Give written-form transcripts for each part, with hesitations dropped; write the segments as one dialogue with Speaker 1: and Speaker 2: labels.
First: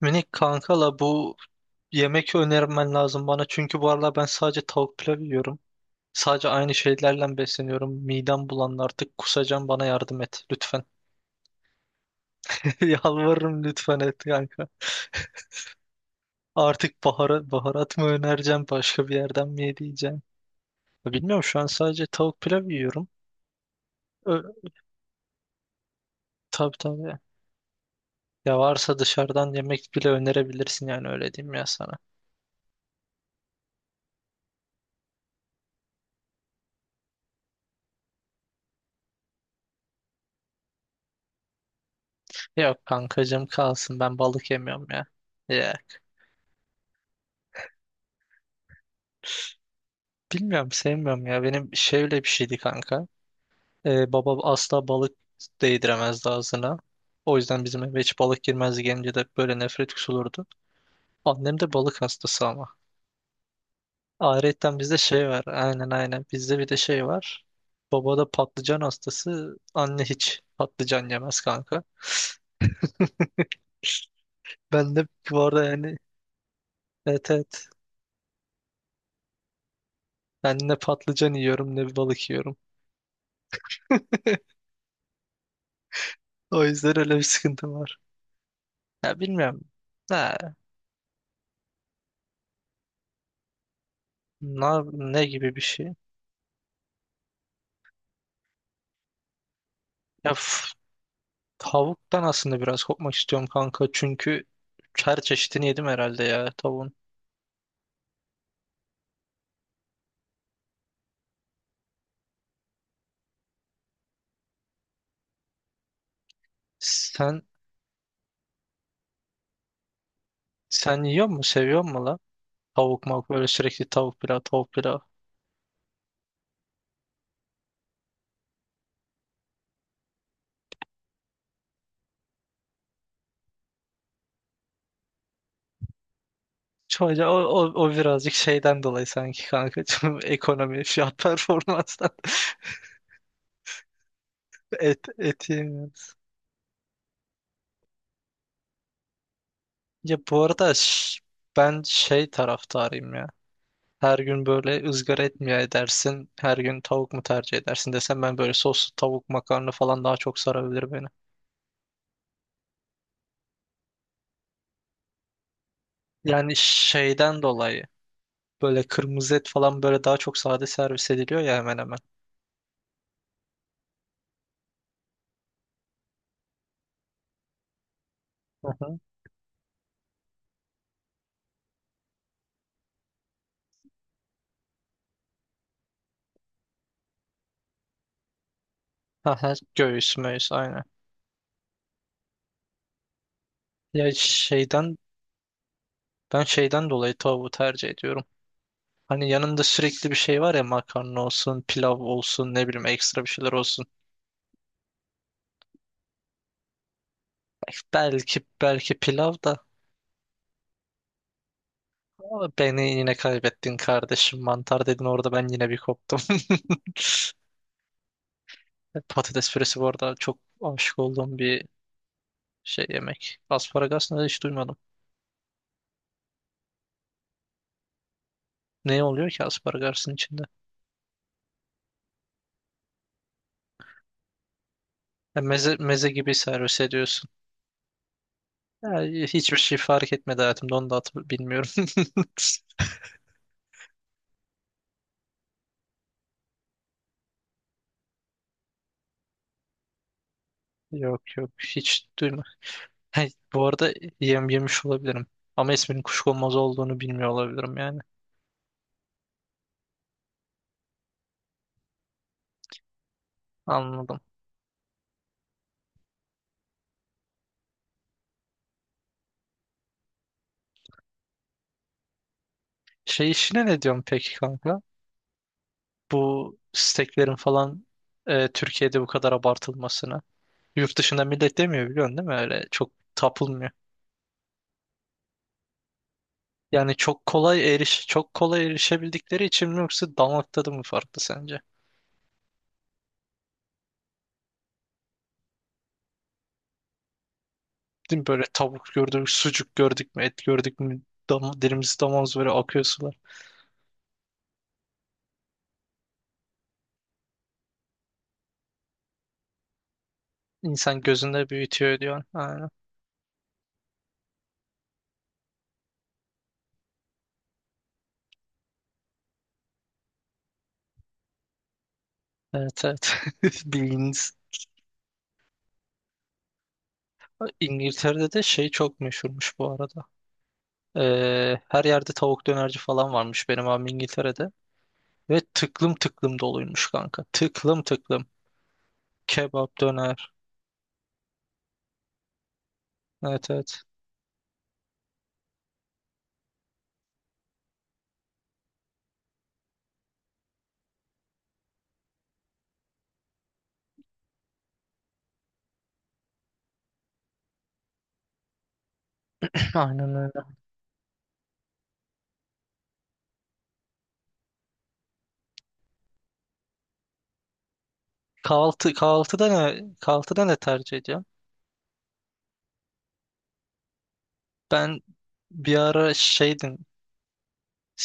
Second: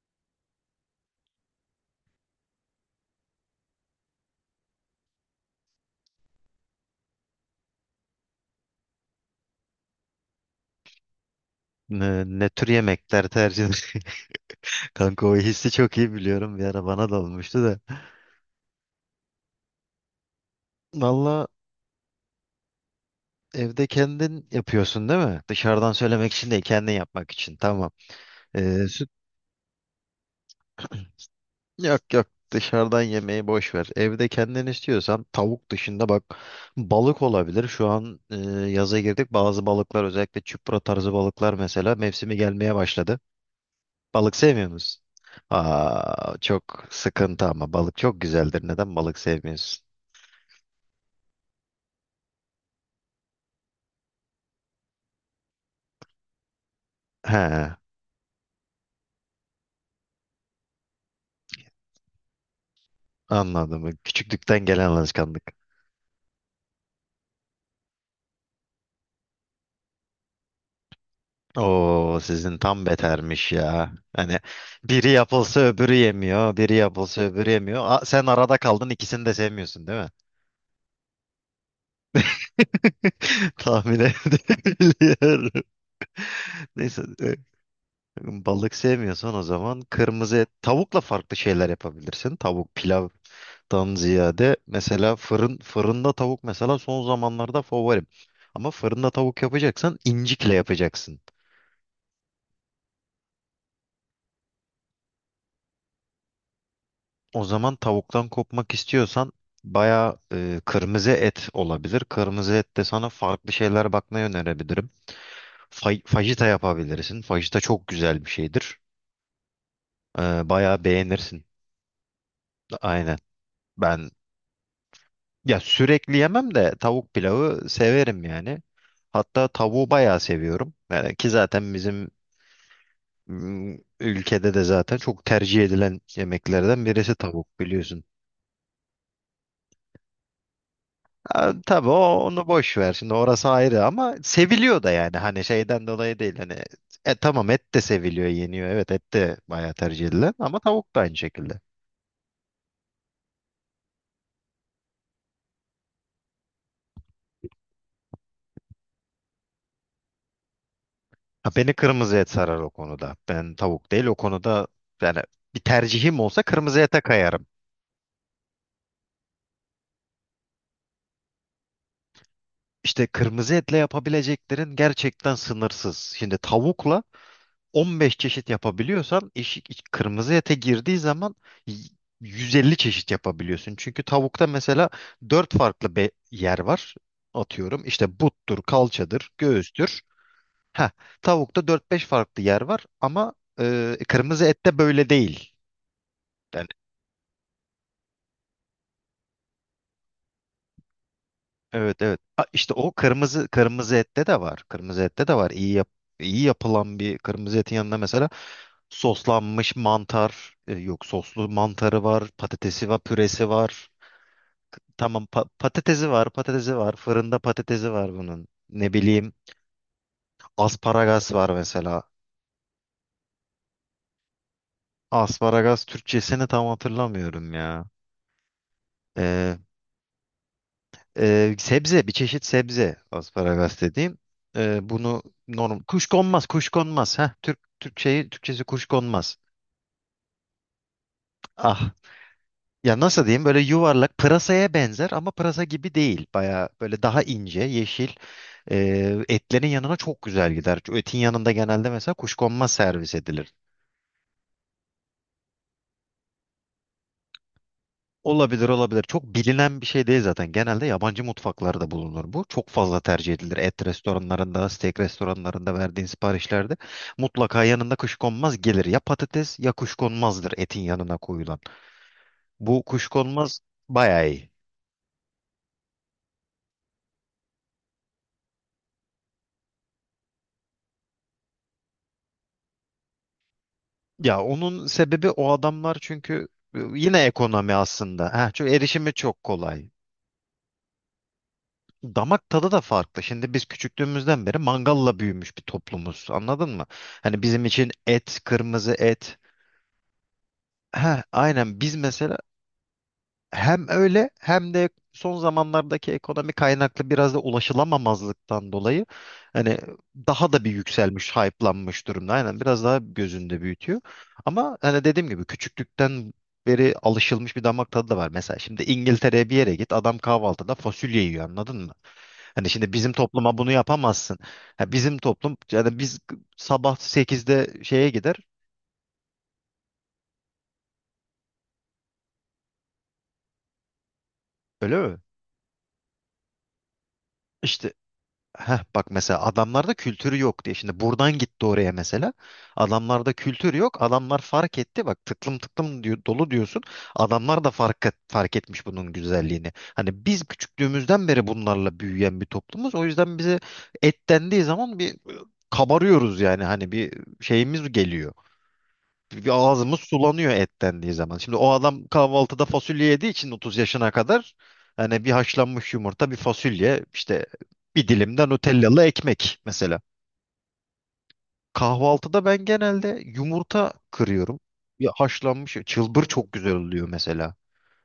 Speaker 1: Minik kankala bu yemek önermen lazım bana. Çünkü bu aralar ben sadece tavuk pilav yiyorum. Sadece aynı şeylerle besleniyorum. Midem bulandı artık kusacağım bana yardım et lütfen.
Speaker 2: Ne, ne tür yemekler tercih
Speaker 1: Yalvarırım
Speaker 2: eder?
Speaker 1: lütfen et kanka.
Speaker 2: Kanka o hissi çok iyi biliyorum. Bir ara
Speaker 1: Artık
Speaker 2: bana da
Speaker 1: baharat,
Speaker 2: olmuştu da.
Speaker 1: baharat mı önereceğim başka bir yerden mi yediğeceğim? Bilmiyorum
Speaker 2: Valla
Speaker 1: şu an sadece tavuk pilav yiyorum.
Speaker 2: evde
Speaker 1: Ö
Speaker 2: kendin yapıyorsun değil mi? Dışarıdan söylemek için değil,
Speaker 1: tabii
Speaker 2: kendin
Speaker 1: tabii.
Speaker 2: yapmak için. Tamam.
Speaker 1: Ya
Speaker 2: Ee,
Speaker 1: varsa
Speaker 2: süt...
Speaker 1: dışarıdan yemek bile önerebilirsin yani öyle diyeyim ya sana.
Speaker 2: Yok yok. Dışarıdan yemeği boş ver. Evde kendin istiyorsan tavuk dışında bak balık olabilir. Şu an yaza girdik. Bazı balıklar özellikle çupra tarzı balıklar mesela mevsimi gelmeye
Speaker 1: Yok
Speaker 2: başladı.
Speaker 1: kankacığım kalsın ben
Speaker 2: Balık
Speaker 1: balık
Speaker 2: sevmiyor
Speaker 1: yemiyorum
Speaker 2: musun?
Speaker 1: ya. Ya.
Speaker 2: Aa, çok sıkıntı ama balık çok güzeldir. Neden balık sevmiyorsun?
Speaker 1: Bilmiyorum sevmiyorum ya. Benim şöyle bir şeydi kanka. Baba asla balık değdiremezdi ağzına. O yüzden
Speaker 2: He.
Speaker 1: bizim eve hiç balık girmezdi gelince de böyle nefret kusulurdu. Annem de balık hastası ama.
Speaker 2: Anladım. Küçüklükten
Speaker 1: Ayrıca
Speaker 2: gelen
Speaker 1: bizde şey
Speaker 2: alışkanlık.
Speaker 1: var. Aynen aynen. Bizde bir de şey var. Baba da patlıcan hastası. Anne hiç patlıcan yemez kanka.
Speaker 2: Oo sizin tam betermiş ya. Hani
Speaker 1: Ben de
Speaker 2: biri
Speaker 1: bu
Speaker 2: yapılsa
Speaker 1: arada
Speaker 2: öbürü
Speaker 1: yani
Speaker 2: yemiyor, biri yapılsa
Speaker 1: evet
Speaker 2: öbürü
Speaker 1: evet.
Speaker 2: yemiyor. Aa, sen arada kaldın ikisini de sevmiyorsun değil mi?
Speaker 1: Ben ne patlıcan yiyorum ne balık yiyorum.
Speaker 2: Tahmin edebiliyorum.
Speaker 1: O yüzden
Speaker 2: Neyse,
Speaker 1: öyle bir sıkıntım var.
Speaker 2: balık
Speaker 1: Ya
Speaker 2: sevmiyorsan o
Speaker 1: bilmiyorum.
Speaker 2: zaman kırmızı et,
Speaker 1: Ha,
Speaker 2: tavukla farklı şeyler yapabilirsin. Tavuk pilavdan ziyade mesela
Speaker 1: ne gibi bir şey?
Speaker 2: fırında tavuk mesela son zamanlarda favorim. Ama fırında tavuk yapacaksan
Speaker 1: Ya
Speaker 2: incikle
Speaker 1: f-
Speaker 2: yapacaksın.
Speaker 1: Tavuktan aslında biraz kopmak istiyorum kanka. Çünkü her çeşidini yedim herhalde ya tavuğun.
Speaker 2: O zaman tavuktan kopmak istiyorsan bayağı kırmızı et olabilir. Kırmızı et de sana farklı şeyler bakmayı önerebilirim. Fajita yapabilirsin.
Speaker 1: Sen
Speaker 2: Fajita çok güzel bir şeydir. Bayağı
Speaker 1: sen yiyor mu
Speaker 2: beğenirsin.
Speaker 1: seviyor mu la? Tavuk
Speaker 2: Aynen.
Speaker 1: mavuk böyle sürekli
Speaker 2: Ben
Speaker 1: tavuk pilav tavuk pilav.
Speaker 2: ya sürekli yemem de tavuk pilavı severim yani. Hatta tavuğu bayağı seviyorum. Yani ki zaten bizim ülkede de zaten çok tercih edilen yemeklerden birisi
Speaker 1: Çoğunca o,
Speaker 2: tavuk
Speaker 1: o, o
Speaker 2: biliyorsun.
Speaker 1: birazcık şeyden dolayı sanki kanka. Ekonomi fiyat
Speaker 2: Ha, tabii
Speaker 1: performanstan
Speaker 2: onu boş ver. Şimdi orası ayrı ama seviliyor da
Speaker 1: et,
Speaker 2: yani hani
Speaker 1: et
Speaker 2: şeyden
Speaker 1: yemiyoruz.
Speaker 2: dolayı değil hani tamam et de seviliyor, yeniyor. Evet et de bayağı tercih
Speaker 1: Ya
Speaker 2: edilen
Speaker 1: bu
Speaker 2: ama
Speaker 1: arada
Speaker 2: tavuk da aynı
Speaker 1: ş-
Speaker 2: şekilde.
Speaker 1: Ben şey taraftarıyım ya. Her gün böyle ızgara et mi edersin? Her gün tavuk mu tercih edersin desem ben böyle soslu tavuk makarna falan daha çok sarabilir beni.
Speaker 2: Ha, beni kırmızı et sarar o konuda. Ben tavuk değil o konuda yani bir tercihim olsa
Speaker 1: Yani
Speaker 2: kırmızı ete
Speaker 1: şeyden
Speaker 2: kayarım.
Speaker 1: dolayı böyle kırmızı et falan böyle daha çok sade servis ediliyor ya hemen hemen.
Speaker 2: İşte kırmızı etle yapabileceklerin gerçekten sınırsız. Şimdi tavukla 15 çeşit
Speaker 1: Hı hı.
Speaker 2: yapabiliyorsan eşi, kırmızı ete girdiği zaman y- 150 çeşit yapabiliyorsun. Çünkü tavukta mesela 4 farklı yer var. Atıyorum işte buttur, kalçadır,
Speaker 1: Aha,
Speaker 2: göğüstür.
Speaker 1: göğüs möğüs aynen.
Speaker 2: Heh, tavukta dört beş farklı yer var ama
Speaker 1: Ya
Speaker 2: kırmızı ette
Speaker 1: şeyden
Speaker 2: böyle değil.
Speaker 1: Ben
Speaker 2: Yani
Speaker 1: şeyden dolayı tavuğu tercih ediyorum. Hani yanında sürekli bir şey var ya makarna olsun, pilav
Speaker 2: evet evet. Ha,
Speaker 1: olsun, ne
Speaker 2: işte
Speaker 1: bileyim
Speaker 2: o
Speaker 1: ekstra bir şeyler olsun.
Speaker 2: kırmızı ette de var. Kırmızı ette de var. İyi yapılan bir kırmızı etin yanında mesela
Speaker 1: Belki pilav da
Speaker 2: soslanmış mantar, yok soslu mantarı var,
Speaker 1: ama
Speaker 2: patatesi
Speaker 1: beni
Speaker 2: var,
Speaker 1: yine
Speaker 2: püresi
Speaker 1: kaybettin
Speaker 2: var.
Speaker 1: kardeşim. Mantar dedin
Speaker 2: Tamam
Speaker 1: orada ben yine bir
Speaker 2: patatesi
Speaker 1: koptum.
Speaker 2: var, patatesi var. Fırında patatesi var bunun. Ne bileyim
Speaker 1: Patates püresi bu arada çok aşık
Speaker 2: asparagas
Speaker 1: olduğum
Speaker 2: var
Speaker 1: bir
Speaker 2: mesela.
Speaker 1: şey yemek. Asparagas ne hiç duymadım.
Speaker 2: Asparagas Türkçesini tam hatırlamıyorum ya.
Speaker 1: Ne oluyor ki
Speaker 2: Ee,
Speaker 1: aspargasın içinde?
Speaker 2: sebze, bir çeşit sebze asparagas dediğim. Bunu
Speaker 1: Ya meze,
Speaker 2: normal
Speaker 1: meze gibi servis
Speaker 2: kuşkonmaz. Heh,
Speaker 1: ediyorsun.
Speaker 2: Türkçesi
Speaker 1: Ya
Speaker 2: kuşkonmaz.
Speaker 1: hiçbir şey fark etmedi hayatımda onu da bilmiyorum.
Speaker 2: Ah. Ya nasıl diyeyim böyle yuvarlak pırasaya benzer ama pırasa gibi değil. Baya böyle daha ince, yeşil. Etlerin yanına çok güzel gider. Çünkü etin
Speaker 1: Yok yok
Speaker 2: yanında genelde
Speaker 1: hiç
Speaker 2: mesela
Speaker 1: duyma.
Speaker 2: kuşkonmaz servis
Speaker 1: Hey,
Speaker 2: edilir.
Speaker 1: bu arada yem yemiş olabilirim. Ama isminin kuşkonmaz olduğunu bilmiyor olabilirim yani.
Speaker 2: Olabilir olabilir. Çok bilinen bir şey değil zaten. Genelde yabancı mutfaklarda bulunur bu. Çok fazla tercih edilir. Et
Speaker 1: Anladım.
Speaker 2: restoranlarında, steak restoranlarında verdiğin siparişlerde mutlaka yanında kuşkonmaz gelir. Ya patates ya kuşkonmazdır etin yanına koyulan. Bu
Speaker 1: Şey
Speaker 2: kuşkonmaz
Speaker 1: işine ne diyorsun
Speaker 2: bayağı
Speaker 1: peki
Speaker 2: iyi.
Speaker 1: kanka? Bu steklerin falan Türkiye'de bu kadar abartılmasına. Yurt dışında millet demiyor biliyorsun değil mi? Öyle çok tapılmıyor.
Speaker 2: Ya onun sebebi o adamlar çünkü
Speaker 1: Yani
Speaker 2: yine
Speaker 1: çok
Speaker 2: ekonomi
Speaker 1: kolay eriş
Speaker 2: aslında.
Speaker 1: çok
Speaker 2: Heh,
Speaker 1: kolay
Speaker 2: çünkü erişimi çok
Speaker 1: erişebildikleri için mi
Speaker 2: kolay.
Speaker 1: yoksa damak tadı mı farklı sence?
Speaker 2: Damak tadı da farklı. Şimdi biz küçüklüğümüzden beri mangalla büyümüş bir toplumuz. Anladın mı? Hani bizim için
Speaker 1: Değil mi?
Speaker 2: et,
Speaker 1: Böyle tavuk
Speaker 2: kırmızı
Speaker 1: gördük,
Speaker 2: et.
Speaker 1: sucuk gördük mü, et gördük mü,
Speaker 2: Ha, aynen biz
Speaker 1: dilimiz damağımız
Speaker 2: mesela
Speaker 1: böyle akıyor sular.
Speaker 2: hem öyle hem de son zamanlardaki ekonomi kaynaklı biraz da ulaşılamamazlıktan dolayı hani daha da bir
Speaker 1: İnsan
Speaker 2: yükselmiş,
Speaker 1: gözünde büyütüyor
Speaker 2: hype'lanmış
Speaker 1: diyor.
Speaker 2: durumda. Aynen
Speaker 1: Aynen.
Speaker 2: biraz daha gözünde büyütüyor. Ama hani dediğim gibi küçüklükten beri alışılmış bir damak tadı da var. Mesela şimdi İngiltere'ye bir yere git adam kahvaltıda fasulye yiyor anladın mı? Hani
Speaker 1: Evet
Speaker 2: şimdi bizim
Speaker 1: evet.
Speaker 2: topluma bunu
Speaker 1: Bildiğiniz.
Speaker 2: yapamazsın. Ha, bizim toplum yani biz sabah sekizde şeye
Speaker 1: İngiltere'de
Speaker 2: gider
Speaker 1: de şey çok meşhurmuş bu arada. Her yerde tavuk dönerci falan varmış benim abim İngiltere'de.
Speaker 2: öyle mi?
Speaker 1: Ve tıklım tıklım doluymuş kanka. Tıklım
Speaker 2: İşte.
Speaker 1: tıklım.
Speaker 2: Heh, bak mesela
Speaker 1: Kebap
Speaker 2: adamlarda
Speaker 1: döner.
Speaker 2: kültürü yok diye. Şimdi buradan gitti oraya mesela. Adamlarda
Speaker 1: Evet
Speaker 2: kültür
Speaker 1: evet.
Speaker 2: yok. Adamlar fark etti. Bak tıklım tıklım diyor, dolu diyorsun. Adamlar da fark etmiş bunun güzelliğini. Hani biz küçüklüğümüzden beri bunlarla büyüyen bir toplumuz. O yüzden bize et dendiği zaman bir kabarıyoruz yani. Hani bir şeyimiz geliyor. Bir ağzımız
Speaker 1: Aynen öyle.
Speaker 2: sulanıyor et dendiği zaman. Şimdi o adam kahvaltıda fasulye yediği için 30 yaşına kadar yani bir haşlanmış yumurta, bir fasulye, işte bir dilim de Nutellalı ekmek mesela.
Speaker 1: Kahvaltıda ne tercih ediyorum?
Speaker 2: Kahvaltıda ben genelde yumurta kırıyorum.
Speaker 1: Ben
Speaker 2: Bir haşlanmış
Speaker 1: bir ara
Speaker 2: çılbır çok güzel
Speaker 1: şeydim,
Speaker 2: oluyor mesela.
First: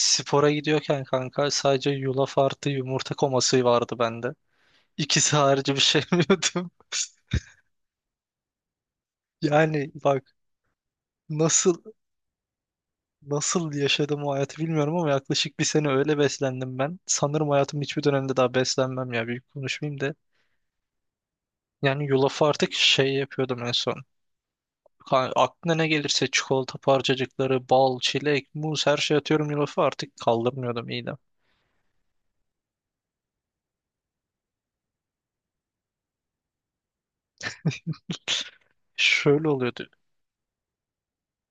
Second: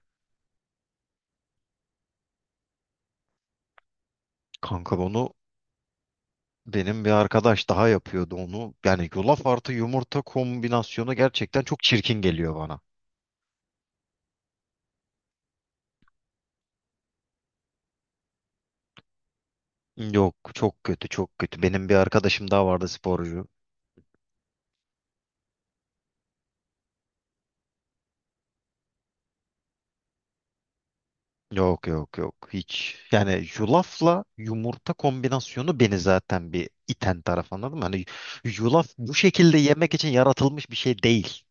Speaker 1: spora gidiyorken kanka sadece yulaf artı yumurta koması vardı bende.
Speaker 2: Kanka
Speaker 1: İkisi harici bir şey yemiyordum.
Speaker 2: benim bir arkadaş daha yapıyordu onu. Yani yulaf artı
Speaker 1: Yani
Speaker 2: yumurta
Speaker 1: bak
Speaker 2: kombinasyonu gerçekten
Speaker 1: nasıl
Speaker 2: çok çirkin geliyor bana.
Speaker 1: nasıl yaşadım o hayatı bilmiyorum ama yaklaşık bir sene öyle beslendim ben. Sanırım hayatım hiçbir dönemde daha beslenmem ya büyük konuşmayayım da.
Speaker 2: Yok çok kötü çok kötü. Benim bir
Speaker 1: Yani yulafı
Speaker 2: arkadaşım daha
Speaker 1: artık
Speaker 2: vardı
Speaker 1: şey
Speaker 2: sporcu.
Speaker 1: yapıyordum en son. Aklına ne gelirse çikolata parçacıkları, bal, çilek, muz her şey atıyorum yulafı artık kaldırmıyordum midem.
Speaker 2: Yok yok yok hiç. Yani yulafla yumurta kombinasyonu beni zaten bir iten taraf anladın mı? Hani yulaf bu
Speaker 1: Şöyle
Speaker 2: şekilde
Speaker 1: oluyordu.
Speaker 2: yemek için yaratılmış bir şey değil.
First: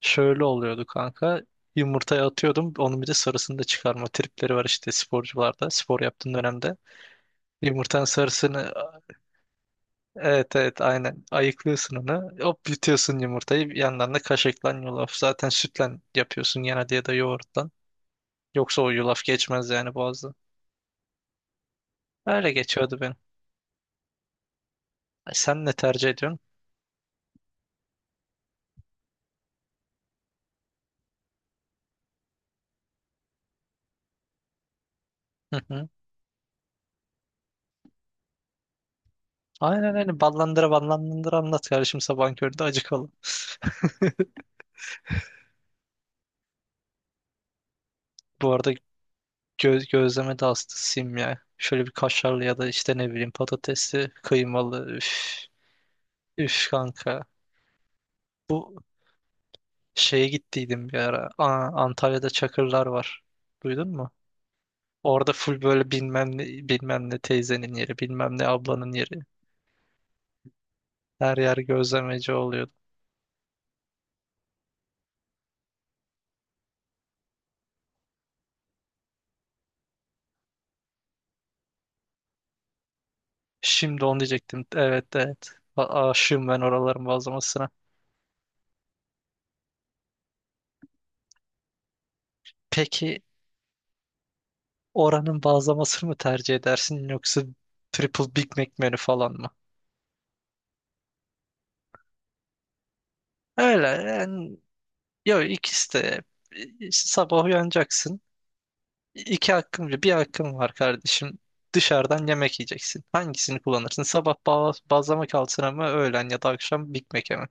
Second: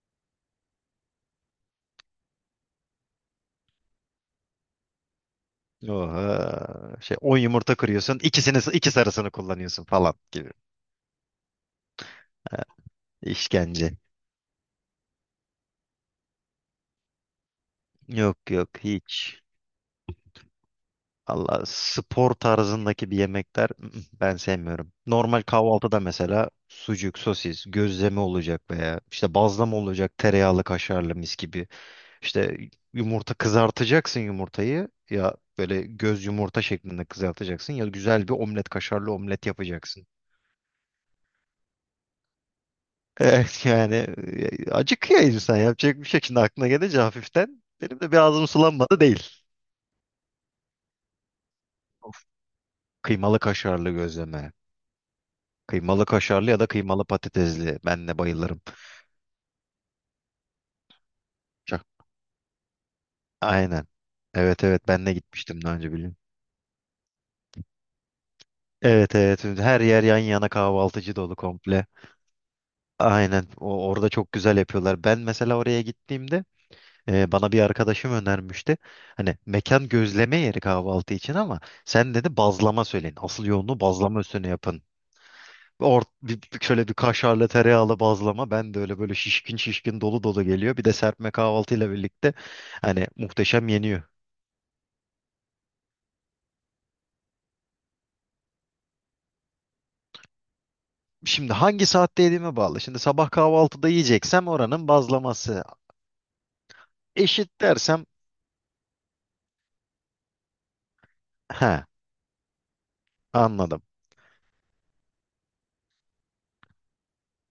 Speaker 1: Şöyle oluyordu kanka. Yumurtaya atıyordum. Onun bir de sarısını da çıkarma tripleri var işte sporcularda. Spor yaptığın dönemde.
Speaker 2: Oha. Şey 10 yumurta
Speaker 1: Yumurtanın
Speaker 2: kırıyorsun
Speaker 1: sarısını
Speaker 2: iki sarısını kullanıyorsun falan gibi.
Speaker 1: evet evet aynen ayıklıyorsun onu.
Speaker 2: Ha,
Speaker 1: Hop yutuyorsun yumurtayı.
Speaker 2: İşkence.
Speaker 1: Yanlarına kaşıklan yulaf. Zaten sütle yapıyorsun genelde ya da yoğurttan.
Speaker 2: Yok yok
Speaker 1: Yoksa o yulaf
Speaker 2: hiç.
Speaker 1: geçmez yani boğazdan.
Speaker 2: Allah spor
Speaker 1: Öyle geçiyordu
Speaker 2: tarzındaki
Speaker 1: benim.
Speaker 2: bir yemekler ben sevmiyorum.
Speaker 1: Ay,
Speaker 2: Normal
Speaker 1: sen ne
Speaker 2: kahvaltıda
Speaker 1: tercih ediyorsun?
Speaker 2: mesela sucuk, sosis, gözleme olacak veya işte bazlama olacak tereyağlı kaşarlı mis gibi. İşte yumurta kızartacaksın yumurtayı ya böyle göz yumurta şeklinde kızartacaksın ya güzel bir omlet kaşarlı omlet
Speaker 1: Aynen
Speaker 2: yapacaksın.
Speaker 1: öyle. Ballandıra ballandıra anlat kardeşim sabahın köründe acıkalım.
Speaker 2: Evet yani acıkıyor insan yapacak bir şey. Şimdi aklına gelince hafiften benim de bir ağzım
Speaker 1: Bu arada
Speaker 2: sulanmadı değil.
Speaker 1: gözleme de aslında sim ya. Şöyle bir
Speaker 2: Of,
Speaker 1: kaşarlı ya da işte ne bileyim
Speaker 2: kıymalı kaşarlı
Speaker 1: patatesli,
Speaker 2: gözleme.
Speaker 1: kıymalı. Üf,
Speaker 2: Kıymalı kaşarlı ya da
Speaker 1: üf
Speaker 2: kıymalı
Speaker 1: kanka.
Speaker 2: patatesli. Ben de bayılırım.
Speaker 1: Bu şeye gittiydim bir ara. Aa,
Speaker 2: Çok-
Speaker 1: Antalya'da Çakırlar var.
Speaker 2: Aynen.
Speaker 1: Duydun mu?
Speaker 2: Evet evet ben de
Speaker 1: Orada full
Speaker 2: gitmiştim daha
Speaker 1: böyle
Speaker 2: önce biliyorum.
Speaker 1: bilmem ne, bilmem ne teyzenin yeri, bilmem ne ablanın
Speaker 2: Evet
Speaker 1: yeri.
Speaker 2: evet her yer yan yana kahvaltıcı dolu
Speaker 1: Her yer
Speaker 2: komple.
Speaker 1: gözlemeci oluyordu.
Speaker 2: Aynen orada çok güzel yapıyorlar. Ben mesela oraya gittiğimde bana bir arkadaşım önermişti. Hani mekan gözleme yeri kahvaltı için ama sen dedi bazlama söyleyin. Asıl yoğunluğu
Speaker 1: Şimdi
Speaker 2: bazlama
Speaker 1: onu
Speaker 2: üstüne
Speaker 1: diyecektim.
Speaker 2: yapın.
Speaker 1: Evet evet. A aşığım ben
Speaker 2: Şöyle bir
Speaker 1: oraların
Speaker 2: kaşarlı
Speaker 1: bazlamasına.
Speaker 2: tereyağlı bazlama. Ben de öyle böyle şişkin şişkin dolu dolu geliyor. Bir de serpme kahvaltıyla birlikte hani
Speaker 1: Peki
Speaker 2: muhteşem yeniyor.
Speaker 1: oranın bazlamasını mı tercih edersin yoksa triple Big Mac menü falan mı?
Speaker 2: Şimdi hangi saatte yediğime bağlı. Şimdi sabah
Speaker 1: Öyle
Speaker 2: kahvaltıda yiyeceksem
Speaker 1: yani
Speaker 2: oranın
Speaker 1: yok
Speaker 2: bazlaması
Speaker 1: ikisi de. İşte sabah
Speaker 2: eşit dersem
Speaker 1: uyanacaksın. İki hakkın var. Bir hakkın var kardeşim.
Speaker 2: he
Speaker 1: Dışarıdan yemek yiyeceksin. Hangisini
Speaker 2: anladım.
Speaker 1: kullanırsın? Sabah bazlama kalsın mı öğlen ya da akşam Big Mac'e mi?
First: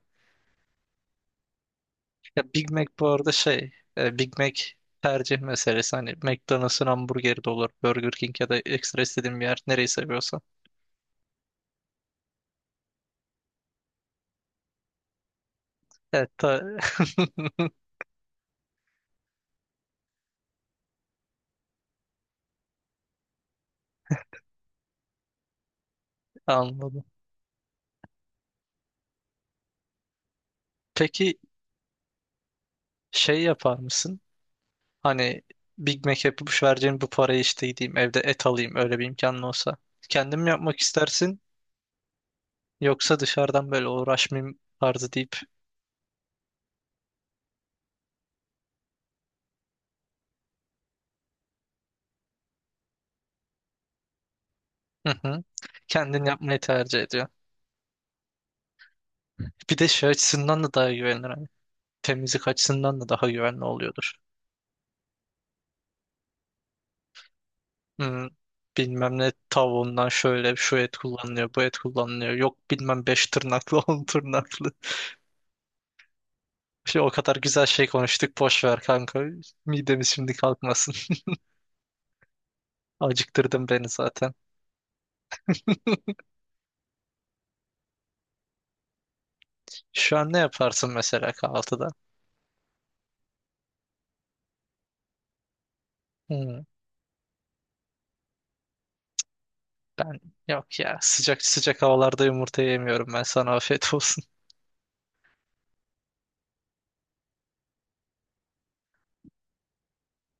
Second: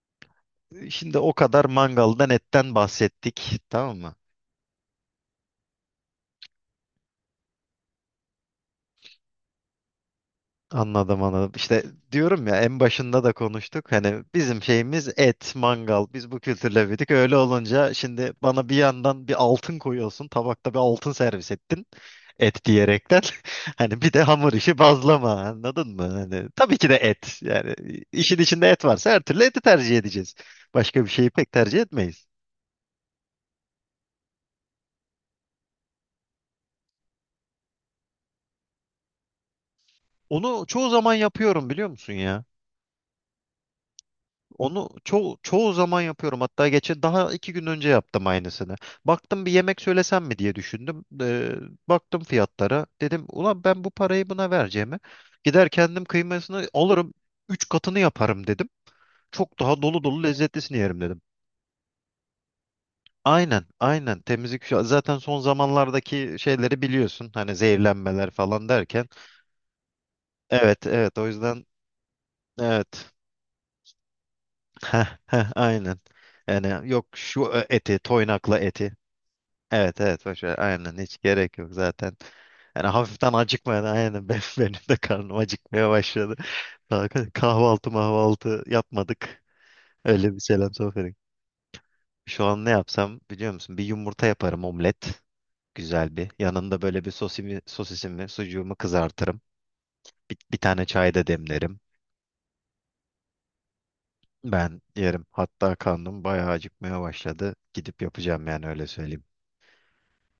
Speaker 2: Şimdi o kadar mangaldan
Speaker 1: Ya Big
Speaker 2: etten
Speaker 1: Mac bu arada
Speaker 2: bahsettik
Speaker 1: şey
Speaker 2: tamam mı?
Speaker 1: e, Big Mac tercih meselesi. Hani McDonald's'ın hamburgeri de olur. Burger King ya da ekstra istediğin bir yer. Nereyi seviyorsan.
Speaker 2: Anladım anladım. İşte diyorum ya en başında da konuştuk. Hani bizim şeyimiz et, mangal. Biz
Speaker 1: Evet
Speaker 2: bu
Speaker 1: ta-
Speaker 2: kültürle büyüdük. Öyle olunca şimdi bana bir yandan bir altın koyuyorsun. Tabakta bir altın servis ettin. Et diyerekten. Hani bir de hamur işi bazlama. Anladın mı? Hani tabii ki de
Speaker 1: anladım.
Speaker 2: et. Yani işin içinde et varsa her türlü eti tercih edeceğiz. Başka bir şeyi
Speaker 1: Peki
Speaker 2: pek tercih etmeyiz.
Speaker 1: şey yapar mısın? Hani Big Mac yapıp şu vereceğim bu parayı işte gideyim evde et alayım öyle bir imkanın olsa. Kendim
Speaker 2: Onu
Speaker 1: yapmak
Speaker 2: çoğu zaman
Speaker 1: istersin
Speaker 2: yapıyorum biliyor musun ya?
Speaker 1: yoksa dışarıdan böyle uğraşmayayım
Speaker 2: Onu
Speaker 1: tarzı deyip
Speaker 2: çoğu zaman yapıyorum. Hatta geçen daha iki gün önce yaptım aynısını. Baktım bir yemek söylesem mi diye düşündüm. Baktım fiyatlara. Dedim ulan ben bu parayı buna vereceğime
Speaker 1: hı hı,
Speaker 2: gider kendim
Speaker 1: kendin yapmayı
Speaker 2: kıymasını
Speaker 1: tercih
Speaker 2: alırım.
Speaker 1: ediyor.
Speaker 2: Üç katını yaparım dedim. Çok
Speaker 1: Bir
Speaker 2: daha
Speaker 1: de
Speaker 2: dolu
Speaker 1: şey
Speaker 2: dolu
Speaker 1: açısından da
Speaker 2: lezzetlisini
Speaker 1: daha
Speaker 2: yerim dedim.
Speaker 1: güvenilir. Hani. Temizlik açısından da daha güvenli
Speaker 2: Aynen,
Speaker 1: oluyordur.
Speaker 2: aynen. Temizlik zaten son zamanlardaki şeyleri biliyorsun. Hani
Speaker 1: Hmm,
Speaker 2: zehirlenmeler falan derken.
Speaker 1: bilmem ne tavuğundan şöyle şu
Speaker 2: Evet,
Speaker 1: et
Speaker 2: evet. O
Speaker 1: kullanılıyor bu
Speaker 2: yüzden
Speaker 1: et kullanılıyor. Yok bilmem
Speaker 2: evet.
Speaker 1: 5 tırnaklı 10 tırnaklı.
Speaker 2: Heh, heh, aynen. Yani
Speaker 1: Şey,
Speaker 2: yok
Speaker 1: o kadar
Speaker 2: şu
Speaker 1: güzel şey
Speaker 2: eti,
Speaker 1: konuştuk
Speaker 2: toynakla
Speaker 1: boş ver
Speaker 2: eti.
Speaker 1: kanka.
Speaker 2: Evet
Speaker 1: Midemiz
Speaker 2: evet
Speaker 1: şimdi
Speaker 2: boş ver.
Speaker 1: kalkmasın.
Speaker 2: Aynen hiç gerek yok zaten. Yani hafiften
Speaker 1: Acıktırdın
Speaker 2: acıkmayan
Speaker 1: beni
Speaker 2: aynen
Speaker 1: zaten.
Speaker 2: ben, benim de karnım acıkmaya başladı. Daha kahvaltı mahvaltı yapmadık.
Speaker 1: Şu an
Speaker 2: Öyle
Speaker 1: ne
Speaker 2: bir selam
Speaker 1: yaparsın
Speaker 2: sohbeti.
Speaker 1: mesela kahvaltıda?
Speaker 2: Şu an ne yapsam biliyor musun? Bir yumurta yaparım omlet. Güzel bir.
Speaker 1: Hmm,
Speaker 2: Yanında böyle bir sosisimi, sucuğumu kızartırım.
Speaker 1: ben
Speaker 2: Bir
Speaker 1: yok
Speaker 2: tane
Speaker 1: ya
Speaker 2: çay da
Speaker 1: sıcak
Speaker 2: demlerim.
Speaker 1: sıcak havalarda yumurta yemiyorum ben sana afiyet olsun.
Speaker 2: Ben yerim. Hatta karnım bayağı acıkmaya başladı. Gidip yapacağım yani öyle söyleyeyim.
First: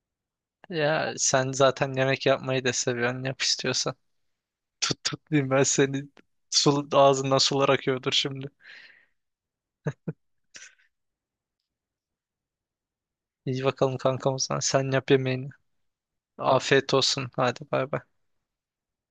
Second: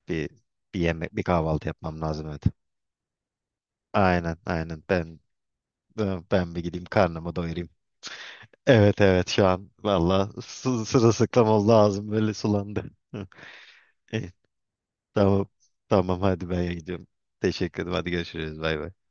Speaker 2: Bir bir
Speaker 1: Ya
Speaker 2: yemek, bir
Speaker 1: sen
Speaker 2: kahvaltı
Speaker 1: zaten
Speaker 2: yapmam
Speaker 1: yemek
Speaker 2: lazım evet.
Speaker 1: yapmayı da seviyorsun yap istiyorsan.
Speaker 2: Aynen, aynen.
Speaker 1: Tut tut diyeyim ben seni
Speaker 2: Ben bir gideyim karnımı
Speaker 1: ağzından
Speaker 2: doyurayım.
Speaker 1: sular akıyordur şimdi.
Speaker 2: Evet evet şu an valla sırılsıklam oldu ağzım böyle sulandı.
Speaker 1: İyi bakalım
Speaker 2: İyi,
Speaker 1: kankam o zaman sen yap
Speaker 2: tamam
Speaker 1: yemeğini.
Speaker 2: tamam hadi ben
Speaker 1: Afiyet
Speaker 2: gidiyorum.
Speaker 1: olsun hadi
Speaker 2: Teşekkür
Speaker 1: bay
Speaker 2: ederim
Speaker 1: bay.
Speaker 2: hadi görüşürüz bay bay.